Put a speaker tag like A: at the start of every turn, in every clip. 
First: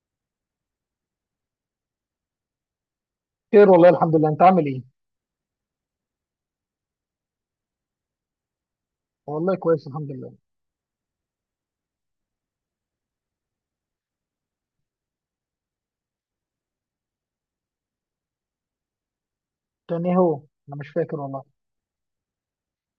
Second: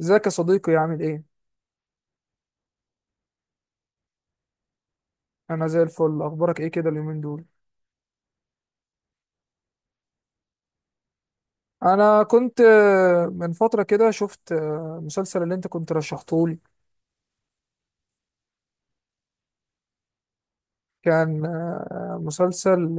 A: ازيك يا صديقي؟ عامل ايه؟
B: خير والله، الحمد لله. انت عامل ايه؟
A: انا زي الفل. اخبارك ايه كده اليومين دول؟
B: والله كويس، الحمد لله.
A: انا كنت من فتره كده شفت مسلسل اللي انت كنت رشحتهولي.
B: كان ايه هو؟ انا مش فاكر والله.
A: كان مسلسل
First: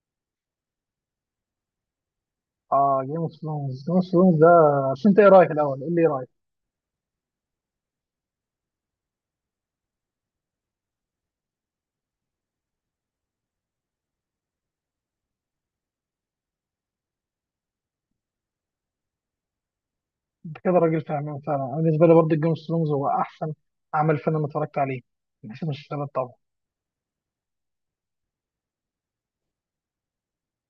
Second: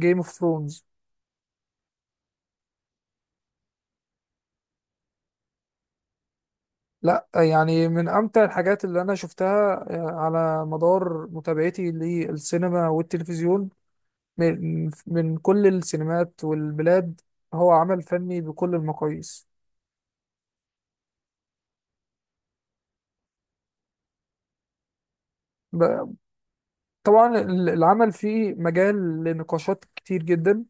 A: جيم اوف ثرونز.
B: اه جيم اوف ثرونز. جيم اوف ثرونز ده عشان انت ايه رايك؟ الاول قول لي ايه رايك.
A: لا يعني من امتع الحاجات اللي انا شفتها على مدار متابعتي للسينما والتلفزيون. من كل السينمات والبلاد. هو عمل فني بكل المقاييس.
B: انت كده راجل فاهمان فعلا. انا بالنسبه لي برضه جيم اوف ثرونز هو احسن عمل فيلم اتفرجت عليه، من حيث المسلسلات
A: ب-
B: طبعا.
A: طبعا العمل فيه مجال لنقاشات كتير جدا.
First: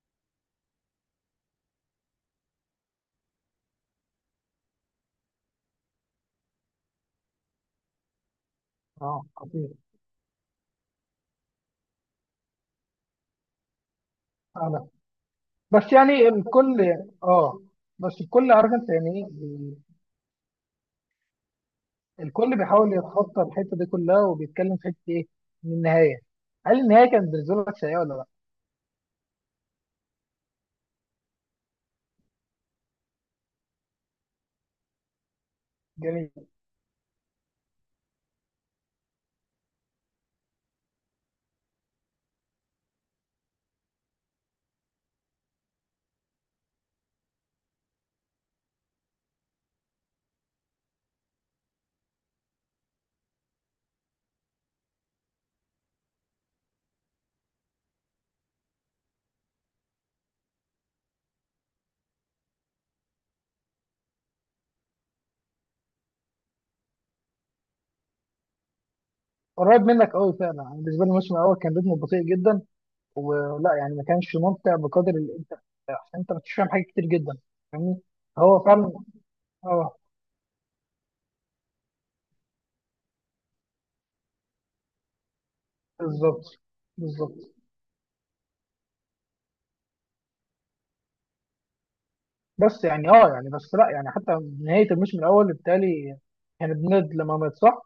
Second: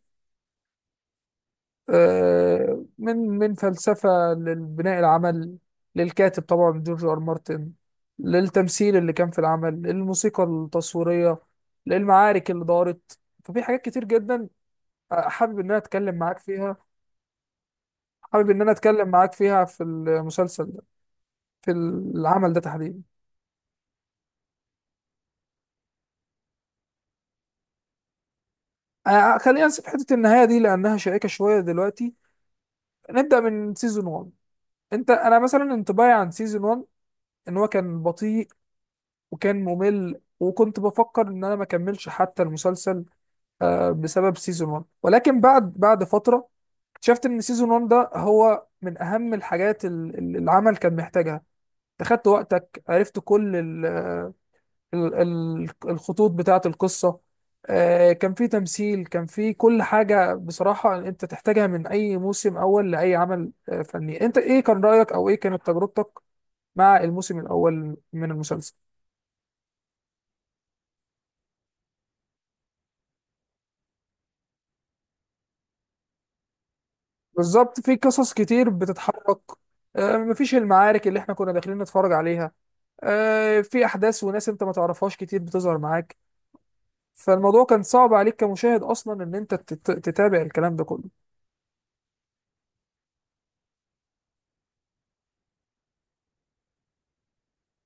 A: من فلسفة لبناء العمل، للكاتب طبعا جورج آر مارتن، للتمثيل اللي
B: اه،
A: كان في
B: خطير.
A: العمل، للموسيقى التصويرية، للمعارك اللي دارت. ففي حاجات كتير جدا
B: انا
A: حابب ان انا
B: بس
A: اتكلم
B: يعني
A: معاك فيها.
B: الكل. اه. بس
A: حابب
B: الكل
A: ان انا
B: عارف انت
A: اتكلم
B: يعني ايه.
A: معاك فيها في المسلسل ده، في العمل
B: الكل
A: ده
B: بيحاول
A: تحديدا.
B: يتخطى الحته دي كلها وبيتكلم في حته ايه؟ من النهايه. هل النهايه كانت بالنسبه لك سيئه ولا لا؟
A: خلينا نسيب حتة النهاية دي لانها شائكة شوية دلوقتي. نبدأ من سيزون 1. انت انا مثلا انطباعي
B: جميل.
A: عن سيزون 1 ان هو كان بطيء وكان ممل، وكنت بفكر ان انا ما اكملش حتى المسلسل بسبب سيزون 1. ولكن بعد فتره اكتشفت ان سيزون 1 ده هو من اهم الحاجات العمل كان محتاجها. أنت خدت وقتك، عرفت كل الخطوط بتاعه القصه. كان في تمثيل، كان في كل حاجه بصراحه انت تحتاجها من اي موسم اول لاي عمل فني. انت ايه كان رايك او ايه كانت تجربتك مع الموسم الاول من المسلسل؟
B: قريب منك قوي فعلا. أنا بالنسبه لي الموسم الاول كان رتمه بطيء جدا، ولا يعني ما كانش ممتع بقدر اللي انت. عشان انت ما كنتش فاهم حاجات كتير جدا.
A: بالظبط، في
B: فاهمني.
A: قصص
B: هو
A: كتير
B: فعلا.
A: بتتحرك.
B: اه.
A: مفيش المعارك اللي احنا كنا داخلين نتفرج عليها. في احداث وناس انت ما تعرفهاش كتير بتظهر معاك.
B: بالظبط بالظبط.
A: فالموضوع كان صعب عليك كمشاهد اصلا ان انت تتابع الكلام ده كله.
B: بس يعني اه يعني بس لا يعني حتى نهايه الموسم الاول بالتالي كان بند لما مات، صح؟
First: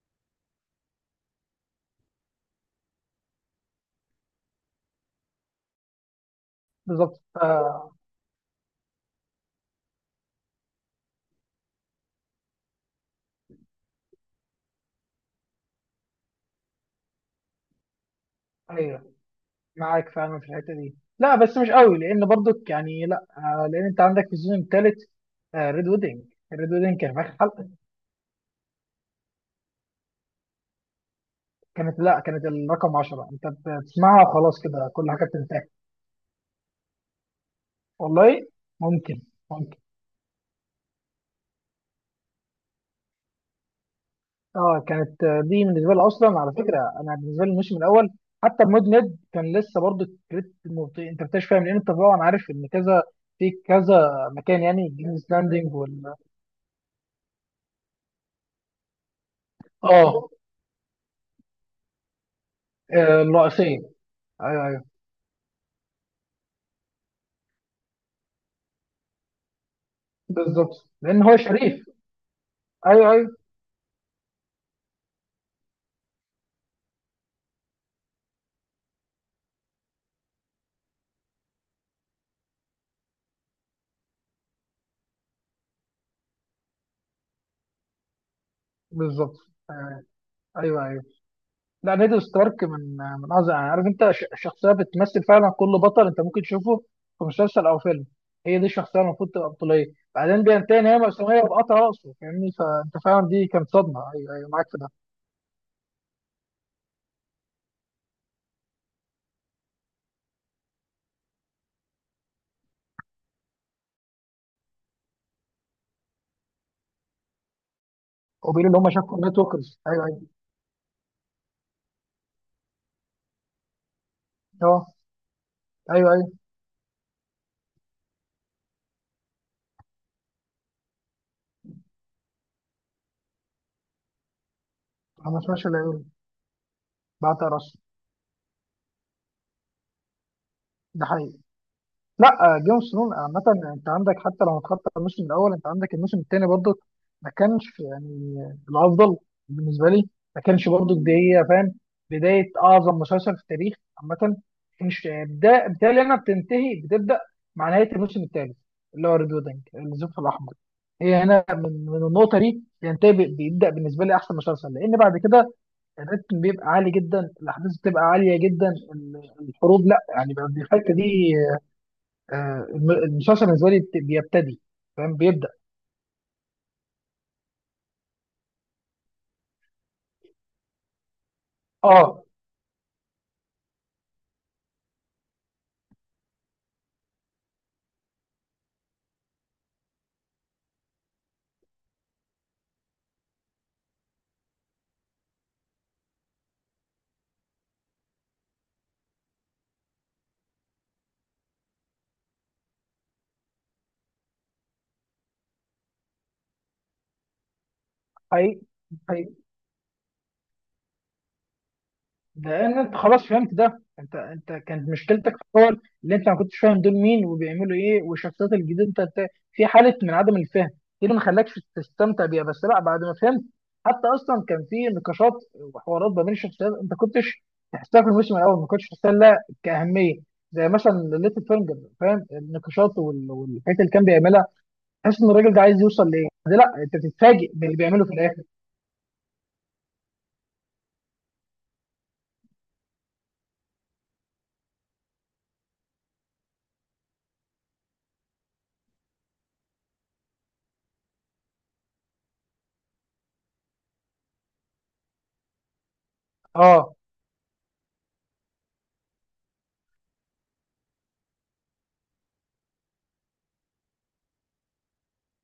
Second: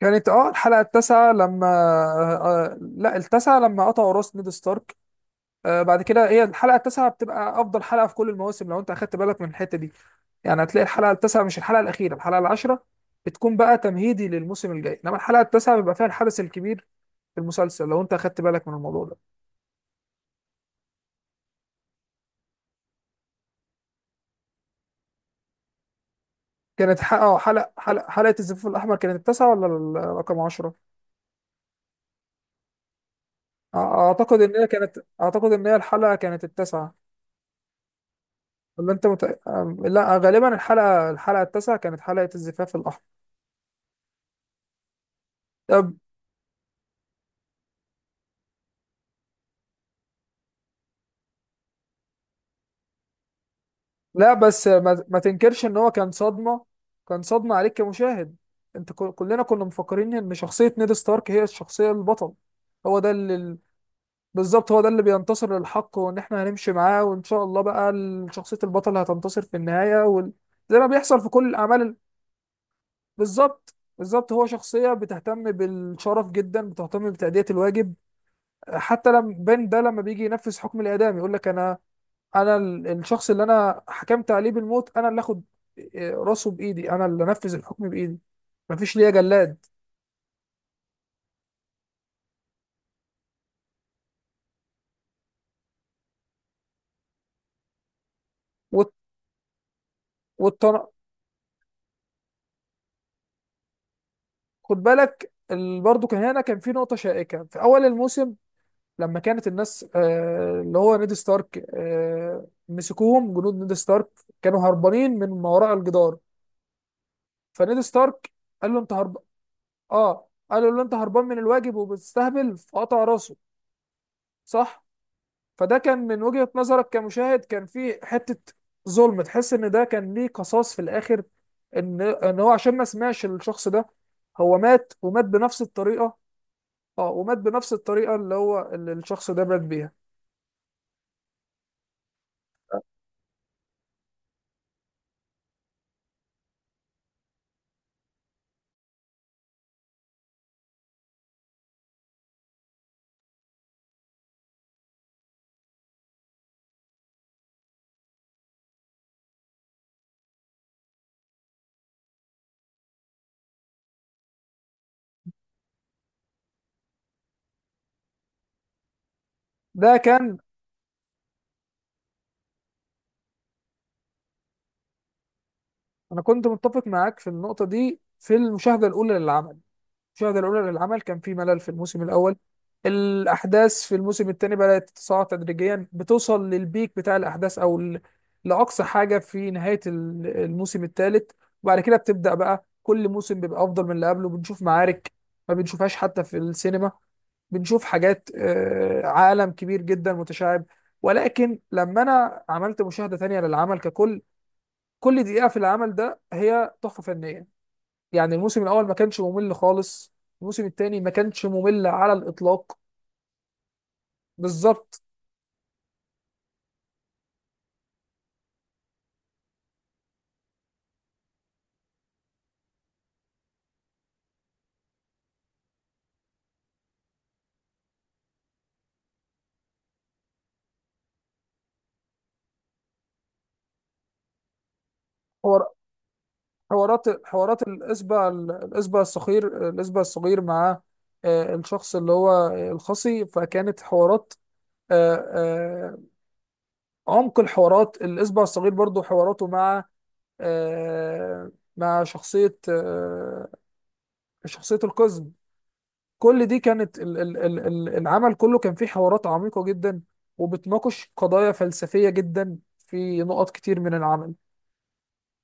A: كانت اه الحلقه التاسعه لما آه آه، لا التاسعه لما قطعوا راس نيد ستارك. آه بعد كده هي الحلقه التاسعه
B: بالظبط.
A: بتبقى افضل
B: آه.
A: حلقه في كل المواسم لو انت اخدت بالك من الحته دي. يعني هتلاقي الحلقه التاسعه، مش الحلقه الاخيره الحلقه العاشره، بتكون بقى تمهيدي للموسم الجاي. انما الحلقه التاسعه بيبقى فيها الحدث الكبير في المسلسل، لو انت اخدت بالك من الموضوع
B: ايوه،
A: ده.
B: معاك فعلا في الحته دي. لا بس مش قوي، لان برضك يعني لا لان انت عندك في السيزون الثالث ريد ويدنج. ريد
A: كانت
B: ويدنج كان في آخر حلقه.
A: حلقة الزفاف الاحمر كانت التاسعه ولا رقم 10؟
B: كانت، لا، كانت الرقم 10. انت بتسمعها
A: اعتقد ان
B: وخلاص
A: هي
B: كده
A: كانت،
B: كل حاجه
A: اعتقد ان
B: بتنتهي.
A: هي الحلقه كانت التاسعه.
B: والله.
A: ولا انت
B: ممكن.
A: مت...
B: ممكن.
A: أم- لا غالبا الحلقه التاسعه كانت حلقه الزفاف الاحمر.
B: اه كانت. دي
A: طب
B: بالنسبه لي اصلا، على فكره، انا بالنسبه لي الموسم الاول حتى المود ميد كان لسه برضه الكريت مبطيء. انت بتكتشف، فاهم، لان انت طبعا عارف ان كذا في كذا
A: لا
B: مكان،
A: بس
B: يعني
A: ما
B: جيمز
A: تنكرش
B: لاندنج
A: ان هو كان
B: وال.
A: صدمه. كان صدمه عليك كمشاهد. انت كلنا كنا مفكرين
B: اه.
A: ان شخصيه نيد ستارك هي الشخصيه البطل، هو ده اللي.
B: الرئيسيه. ايوه
A: بالظبط، هو
B: ايوه،
A: ده اللي بينتصر للحق، وان احنا هنمشي معاه وان شاء الله بقى شخصية البطل هتنتصر في النهاية وال... زي ما
B: بالظبط،
A: بيحصل
B: لان
A: في
B: هو
A: كل الاعمال
B: شريف. ايوه ايوه،
A: بالظبط بالظبط، هو شخصية بتهتم بالشرف جدا، بتهتم بتأدية الواجب. حتى لما بين ده لما بيجي ينفذ حكم الإعدام يقول لك انا، انا الشخص اللي انا حكمت عليه بالموت انا اللي اخد راسه بايدي، انا اللي انفذ الحكم بايدي، مفيش ليا
B: بالظبط.
A: جلاد.
B: آه. ايوه ايوه. لا، نيد ستارك من اعظم يعني عارف انت شخصيه بتمثل فعلا كل بطل انت ممكن تشوفه في مسلسل او فيلم. هي دي
A: والت...
B: الشخصيه المفروض تبقى بطوليه، بعدين بينتهي
A: والتن...
B: ان هي مأساوية بقطع راسه. فاهمني، فانت فعلا دي كانت صدمه. ايوه ايوه، معاك
A: خد
B: في ده.
A: بالك برضه كان هنا كان في نقطة شائكة في أول الموسم. لما كانت الناس اللي هو نيد ستارك مسكوهم جنود نيد ستارك، كانوا هربانين من ما وراء الجدار. فنيد ستارك قال
B: وبيقولوا ان
A: له
B: هم
A: انت
B: شافوا
A: هرب،
B: النت وركرز. ايوه ايوه.
A: اه قالوا له انت هربان من الواجب وبتستهبل، فقطع راسه. صح.
B: اه.
A: فده كان
B: ايوه
A: من
B: ايوه.
A: وجهة نظرك كمشاهد كان فيه حتة ظلم، تحس ان ده كان ليه قصاص في الاخر. ان ان هو عشان ما سمعش الشخص ده، هو مات ومات
B: انا ما
A: بنفس
B: سمعتش الا يقول
A: الطريقة. اه ومات
B: بقطع
A: بنفس
B: راسه.
A: الطريقة اللي هو اللي الشخص ده مات بيها.
B: ده حقيقي. لا، جيم اوف ثرونز عامة، انت عندك حتى لو هتخطط الموسم الاول، انت عندك الموسم الثاني برضه ما كانش يعني الافضل بالنسبة لي. ما كانش برضه بداية، فاهم، بداية اعظم مسلسل في التاريخ عامة. مش بدا بالتالي انا، بتنتهي، بتبدا مع نهاية الموسم الثالث اللي هو ريد ويدنج، الزفت الاحمر. هي هنا من النقطة دي ينتهي، بيبدا بالنسبة لي احسن مسلسل. لان بعد كده الريتم بيبقى عالي جدا، الاحداث بتبقى عالية جدا، ال- الحروب،
A: ده
B: لا يعني
A: كان.
B: بقى الحتة دي الم- المسلسل بالنسبه لي بيبتدي، فاهم، بيبدا.
A: انا كنت متفق معاك في النقطه دي في المشاهده الاولى للعمل. المشاهده الاولى للعمل كان في ملل في الموسم
B: اه،
A: الاول. الاحداث في الموسم الثاني بدات تتصاعد تدريجيا، بتوصل للبيك بتاع الاحداث او لاقصى حاجه في نهايه الموسم الثالث. وبعد كده بتبدا بقى كل موسم بيبقى افضل من اللي قبله. بنشوف معارك ما بنشوفهاش حتى في السينما، بنشوف حاجات عالم كبير جدا متشعب. ولكن لما انا عملت مشاهده تانية للعمل ككل، كل دقيقة في العمل ده هي تحفة فنية. يعني
B: حقيقي
A: الموسم الأول ما كانش
B: حقيقي.
A: ممل خالص، الموسم الثاني ما كانش ممل على الإطلاق.
B: لان انت خلاص فهمت ده. انت كانت
A: بالظبط.
B: مشكلتك في الاول اللي انت ما كنتش فاهم دول مين وبيعملوا ايه، والشخصيات الجديده، أنت في حاله من عدم الفهم دي اللي ما خلاكش تستمتع بيها. بس لا، بعد ما فهمت، حتى اصلا كان في نقاشات وحوارات ما بين الشخصيات انت كنتش تحسها. في الموسم الاول ما كنتش تحسها لها كاهميه. زي مثلا ليتل فينجر، فاهم، النقاشات والحاجات اللي كان بيعملها، تحس ان الراجل ده
A: حوار-
B: عايز يوصل لايه. ده لا انت بتتفاجئ
A: حوارات
B: باللي بيعمله في
A: الإسبة،
B: الاخر.
A: الإسبة الصغير مع الشخص اللي هو الخصي، فكانت حوارات آه، آه، عمق. الحوارات الإسبة الصغير برضو حواراته مع آه، مع شخصية شخصية القزم. كل دي
B: اه،
A: كانت العمل كله كان فيه حوارات عميقة جدا، وبتناقش قضايا فلسفية جدا في نقط كتير من العمل.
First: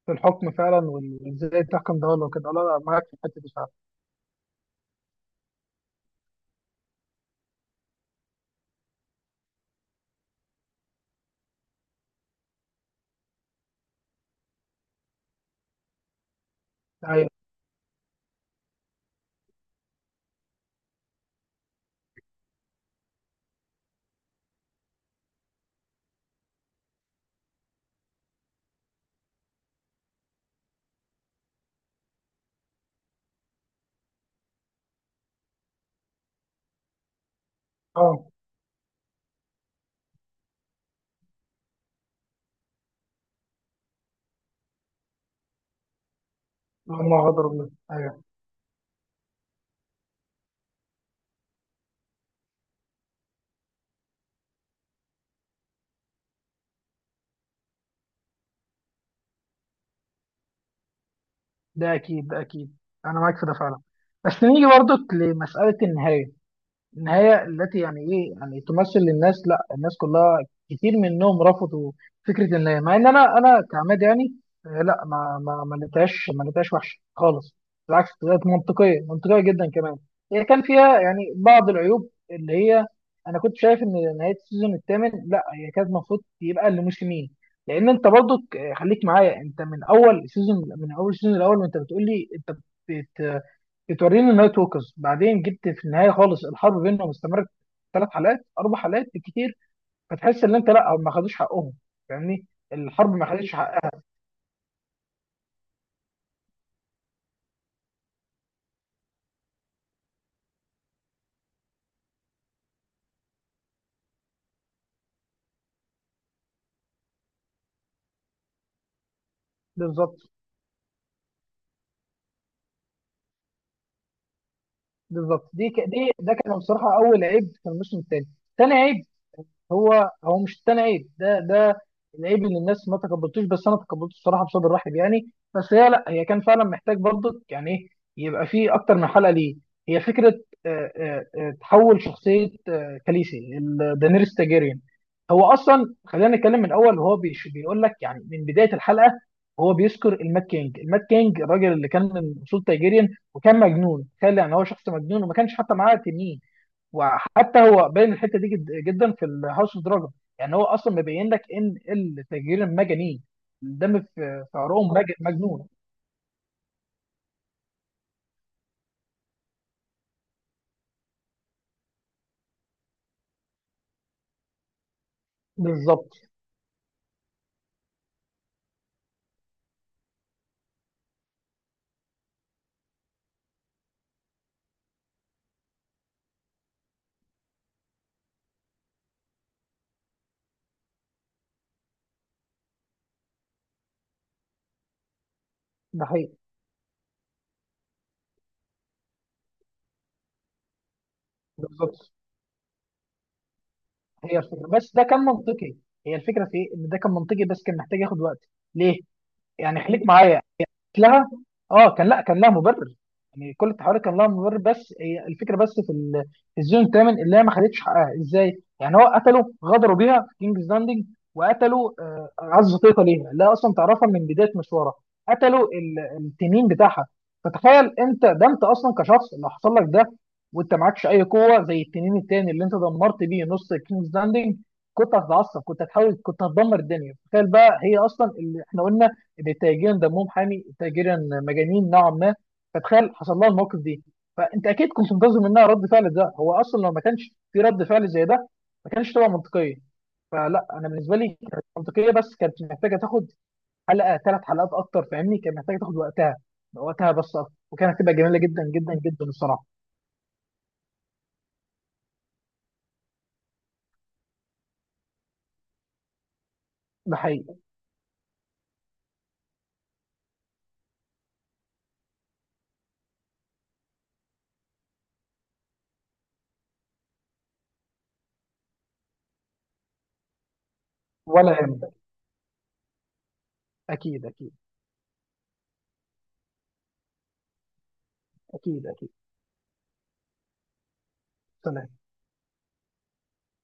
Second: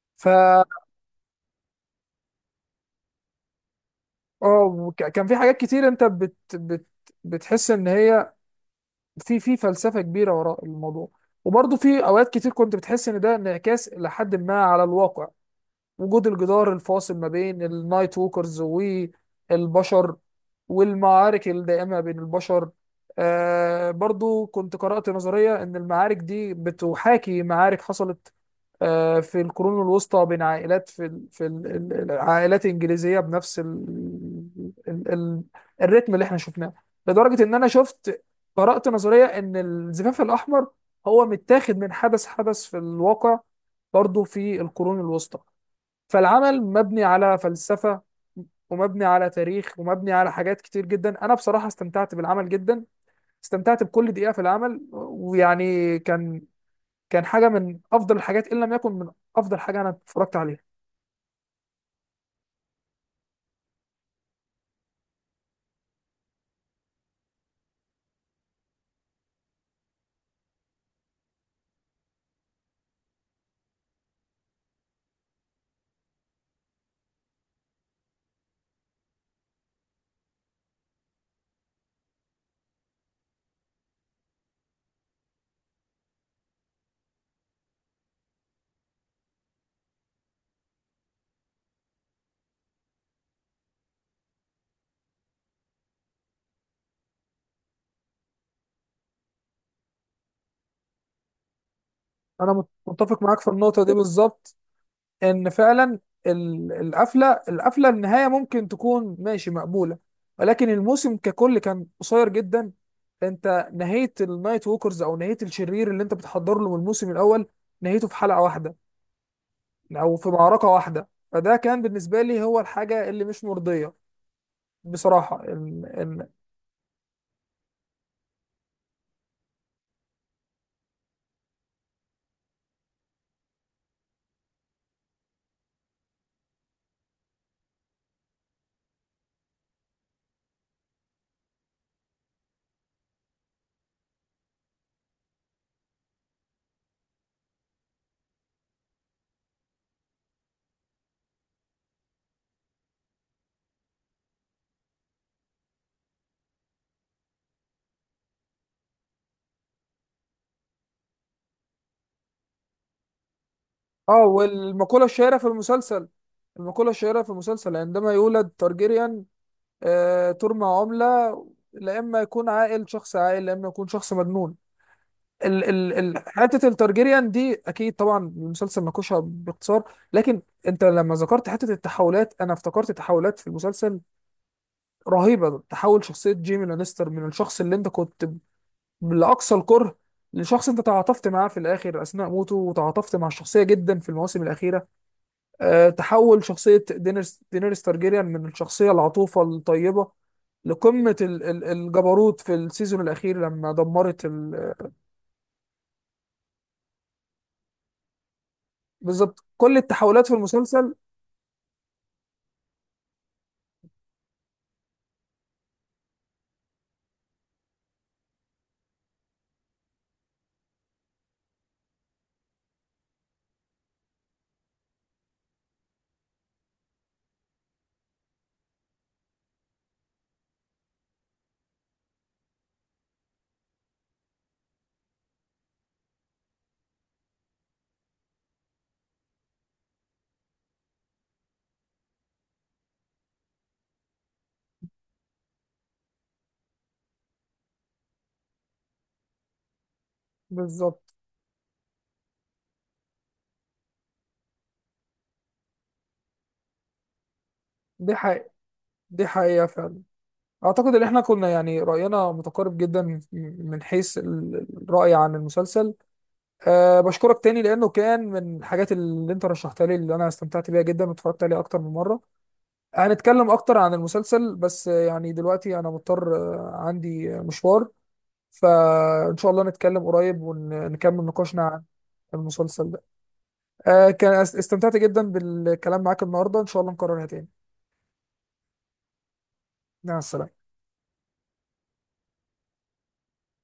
B: في
A: ف
B: الحكم فعلا وازاي تحكم ده ولا كده. لا لا، معاك في الحته دي فعلا.
A: اه كان في حاجات كتير انت بتحس ان هي في في فلسفة كبيرة وراء الموضوع. وبرضه في اوقات كتير كنت بتحس ان ده انعكاس لحد ما على الواقع. وجود الجدار الفاصل ما
B: ايوه.
A: بين النايت ووكرز والبشر، والمعارك الدائمة بين البشر. آه برضو كنت قرأت نظرية إن المعارك دي بتحاكي معارك حصلت آه في القرون الوسطى بين عائلات في العائلات الإنجليزية بنفس ال ال ال الريتم اللي احنا شفناه. لدرجة إن أنا شفت،
B: اه.
A: قرأت نظرية إن الزفاف الأحمر هو متاخد من حدث في الواقع برضو في القرون الوسطى. فالعمل مبني
B: هم
A: على
B: غدروا بيه،
A: فلسفة،
B: ايوه.
A: ومبني على تاريخ، ومبني على حاجات كتير جدا. انا بصراحة استمتعت بالعمل جدا، استمتعت بكل دقيقة في العمل. ويعني كان كان حاجة من افضل الحاجات ان لم يكن من افضل حاجة انا اتفرجت عليها.
B: ده اكيد، ده اكيد. انا معاك في ده فعلا. بس نيجي برضك لمساله النهايه. النهاية التي يعني إيه؟ يعني تمثل للناس، لا الناس كلها، كتير منهم رفضوا فكرة النهاية. مع إن أنا أنا كعماد، يعني، لا، ما لقيتهاش، ما لقيتهاش وحشة خالص. بالعكس، طلعت منطقية، منطقية جدا كمان. هي كان فيها يعني بعض العيوب اللي هي، أنا كنت شايف إن نهاية السيزون الثامن لا هي كانت المفروض يبقى لموسمين. لأن أنت برضو خليك معايا. أنت من أول سيزون، من أول السيزون الأول، وأنت بتقول لي، أنت بتوريني النايت ووكرز، بعدين جبت في النهايه خالص الحرب بينهم استمرت ثلاث حلقات، اربع حلقات بالكتير، فتحس ان انت لا ما خدوش حقهم، فاهمني.
A: انا
B: الحرب
A: متفق
B: ما
A: معاك في
B: خدتش
A: النقطة دي
B: حقها.
A: بالظبط. ان فعلا القفله النهايه ممكن تكون ماشي مقبوله، ولكن الموسم ككل كان قصير جدا. انت نهيت النايت ووكرز، او نهيت الشرير اللي انت بتحضر له من الموسم الاول، نهيته في حلقه واحده او في
B: بالظبط.
A: معركه واحده. فده كان بالنسبه لي هو الحاجه اللي مش مرضيه بصراحه.
B: بالظبط. دي ده كان بصراحه اول عيب في الموسم الثاني. ثاني عيب، هو، هو مش التاني عيب، ده العيب اللي الناس ما تقبلتوش، بس انا تقبلته الصراحه بصدر رحب يعني. بس هي، لا هي كان فعلا محتاج برضك يعني ايه، يبقى فيه اكتر من حلقه. ليه؟ هي فكره تحول شخصيه كاليسي ال- دانيريس تاجيريان. هو اصلا خلينا نتكلم من الاول. هو بيقول لك يعني من بدايه الحلقه، هو بيذكر المات كينج، المات كينج الراجل اللي كان من اصول تاجيريان وكان مجنون. تخيل يعني هو شخص مجنون وما كانش حتى معاه تنين. وحتى هو باين الحته دي جد جدا في الهاوس اوف دراجون. يعني هو اصلا مبين لك ان التجرير مجانين، الدم
A: اه
B: في في عروقهم
A: والمقوله الشهيره في
B: مجنون.
A: المسلسل، المقولة الشهيرة في المسلسل، عندما يولد تارجيريان ترمى عملة، لا إما يكون عاقل شخص عاقل، لا إما يكون شخص مجنون. ال ال ال
B: بالظبط.
A: حته التارجيريان دي اكيد طبعا المسلسل ناقشها باختصار. لكن انت لما ذكرت حته التحولات انا افتكرت تحولات في المسلسل رهيبه. تحول شخصيه جيمي لانستر من الشخص اللي انت كنت لاقصى الكره، لشخص انت تعاطفت معاه في الاخر اثناء موته، وتعاطفت مع الشخصيه جدا في المواسم الاخيره. أه
B: ده حقيقي.
A: تحول شخصيه دينيرس، دينيرس تارجيريان، من الشخصيه العطوفه الطيبه لقمه
B: بالظبط.
A: الجبروت في السيزون الاخير لما دمرت
B: هي الفكره
A: ال...
B: بس ده كان منطقي. هي الفكره في إيه؟ ان ده كان منطقي بس كان محتاج ياخد وقت. ليه؟
A: بالظبط كل
B: يعني خليك
A: التحولات في
B: معايا.
A: المسلسل.
B: اتلغى. اه كان، لا كان لها مبرر. يعني كل التحولات كان لها مبرر، بس هي الفكره بس في ال- في الزون الثامن اللي هي ما خدتش حقها. ازاي؟ يعني هو قتلوا، غدروا بيها في كينجز لاندنج، وقتلوا اعز طيقه ليها اللي هي اصلا تعرفها من بدايه مشوارها، قتلوا ال- التنين بتاعها. فتخيل انت ده، انت اصلا كشخص اللي حصل لك ده، وانت معكش اي قوه زي التنين التاني اللي انت دمرت بيه نص كينجز لاندنج. كنت هتتعصب، كنت هتحاول، كنت هتدمر الدنيا. تخيل بقى هي اصلا اللي احنا قلنا للتاجرين دمهم حامي، تاجرين مجانين نوعا ما، فتخيل حصل لها الموقف دي. فانت اكيد كنت منتظر منها رد فعل. ده هو اصلا لو ما كانش في رد فعل زي ده ما كانش تبقى منطقيه. فلا، انا
A: بالظبط.
B: بالنسبه لي كانت منطقيه، بس كانت محتاجه تاخد حلقه، ثلاث حلقات اكتر، فاهمني، كانت محتاجه تاخد وقتها، وقتها بس اكتر، وكانت هتبقى
A: دي
B: جميله
A: حقيقة،
B: جدا جدا جدا
A: دي حقيقة
B: الصراحه.
A: فعلا. أعتقد إن إحنا كنا يعني رأينا متقارب جدا من من حيث الرأي عن المسلسل. أه
B: ده
A: بشكرك
B: حقيقي.
A: تاني لأنه كان من الحاجات اللي أنت رشحتها لي اللي أنا استمتعت بيها جدا واتفرجت عليها أكتر من مرة. هنتكلم أكتر عن المسلسل، بس يعني دلوقتي أنا مضطر، عندي مشوار. فإن شاء الله نتكلم قريب ونكمل
B: ولا
A: نقاشنا عن
B: يهمك.
A: المسلسل ده. أه
B: اكيد
A: كان
B: اكيد.
A: استمتعت جدا بالكلام معاك النهاردة، إن شاء الله نكررها تاني.
B: اكيد اكيد.
A: مع السلامة.
B: سلام.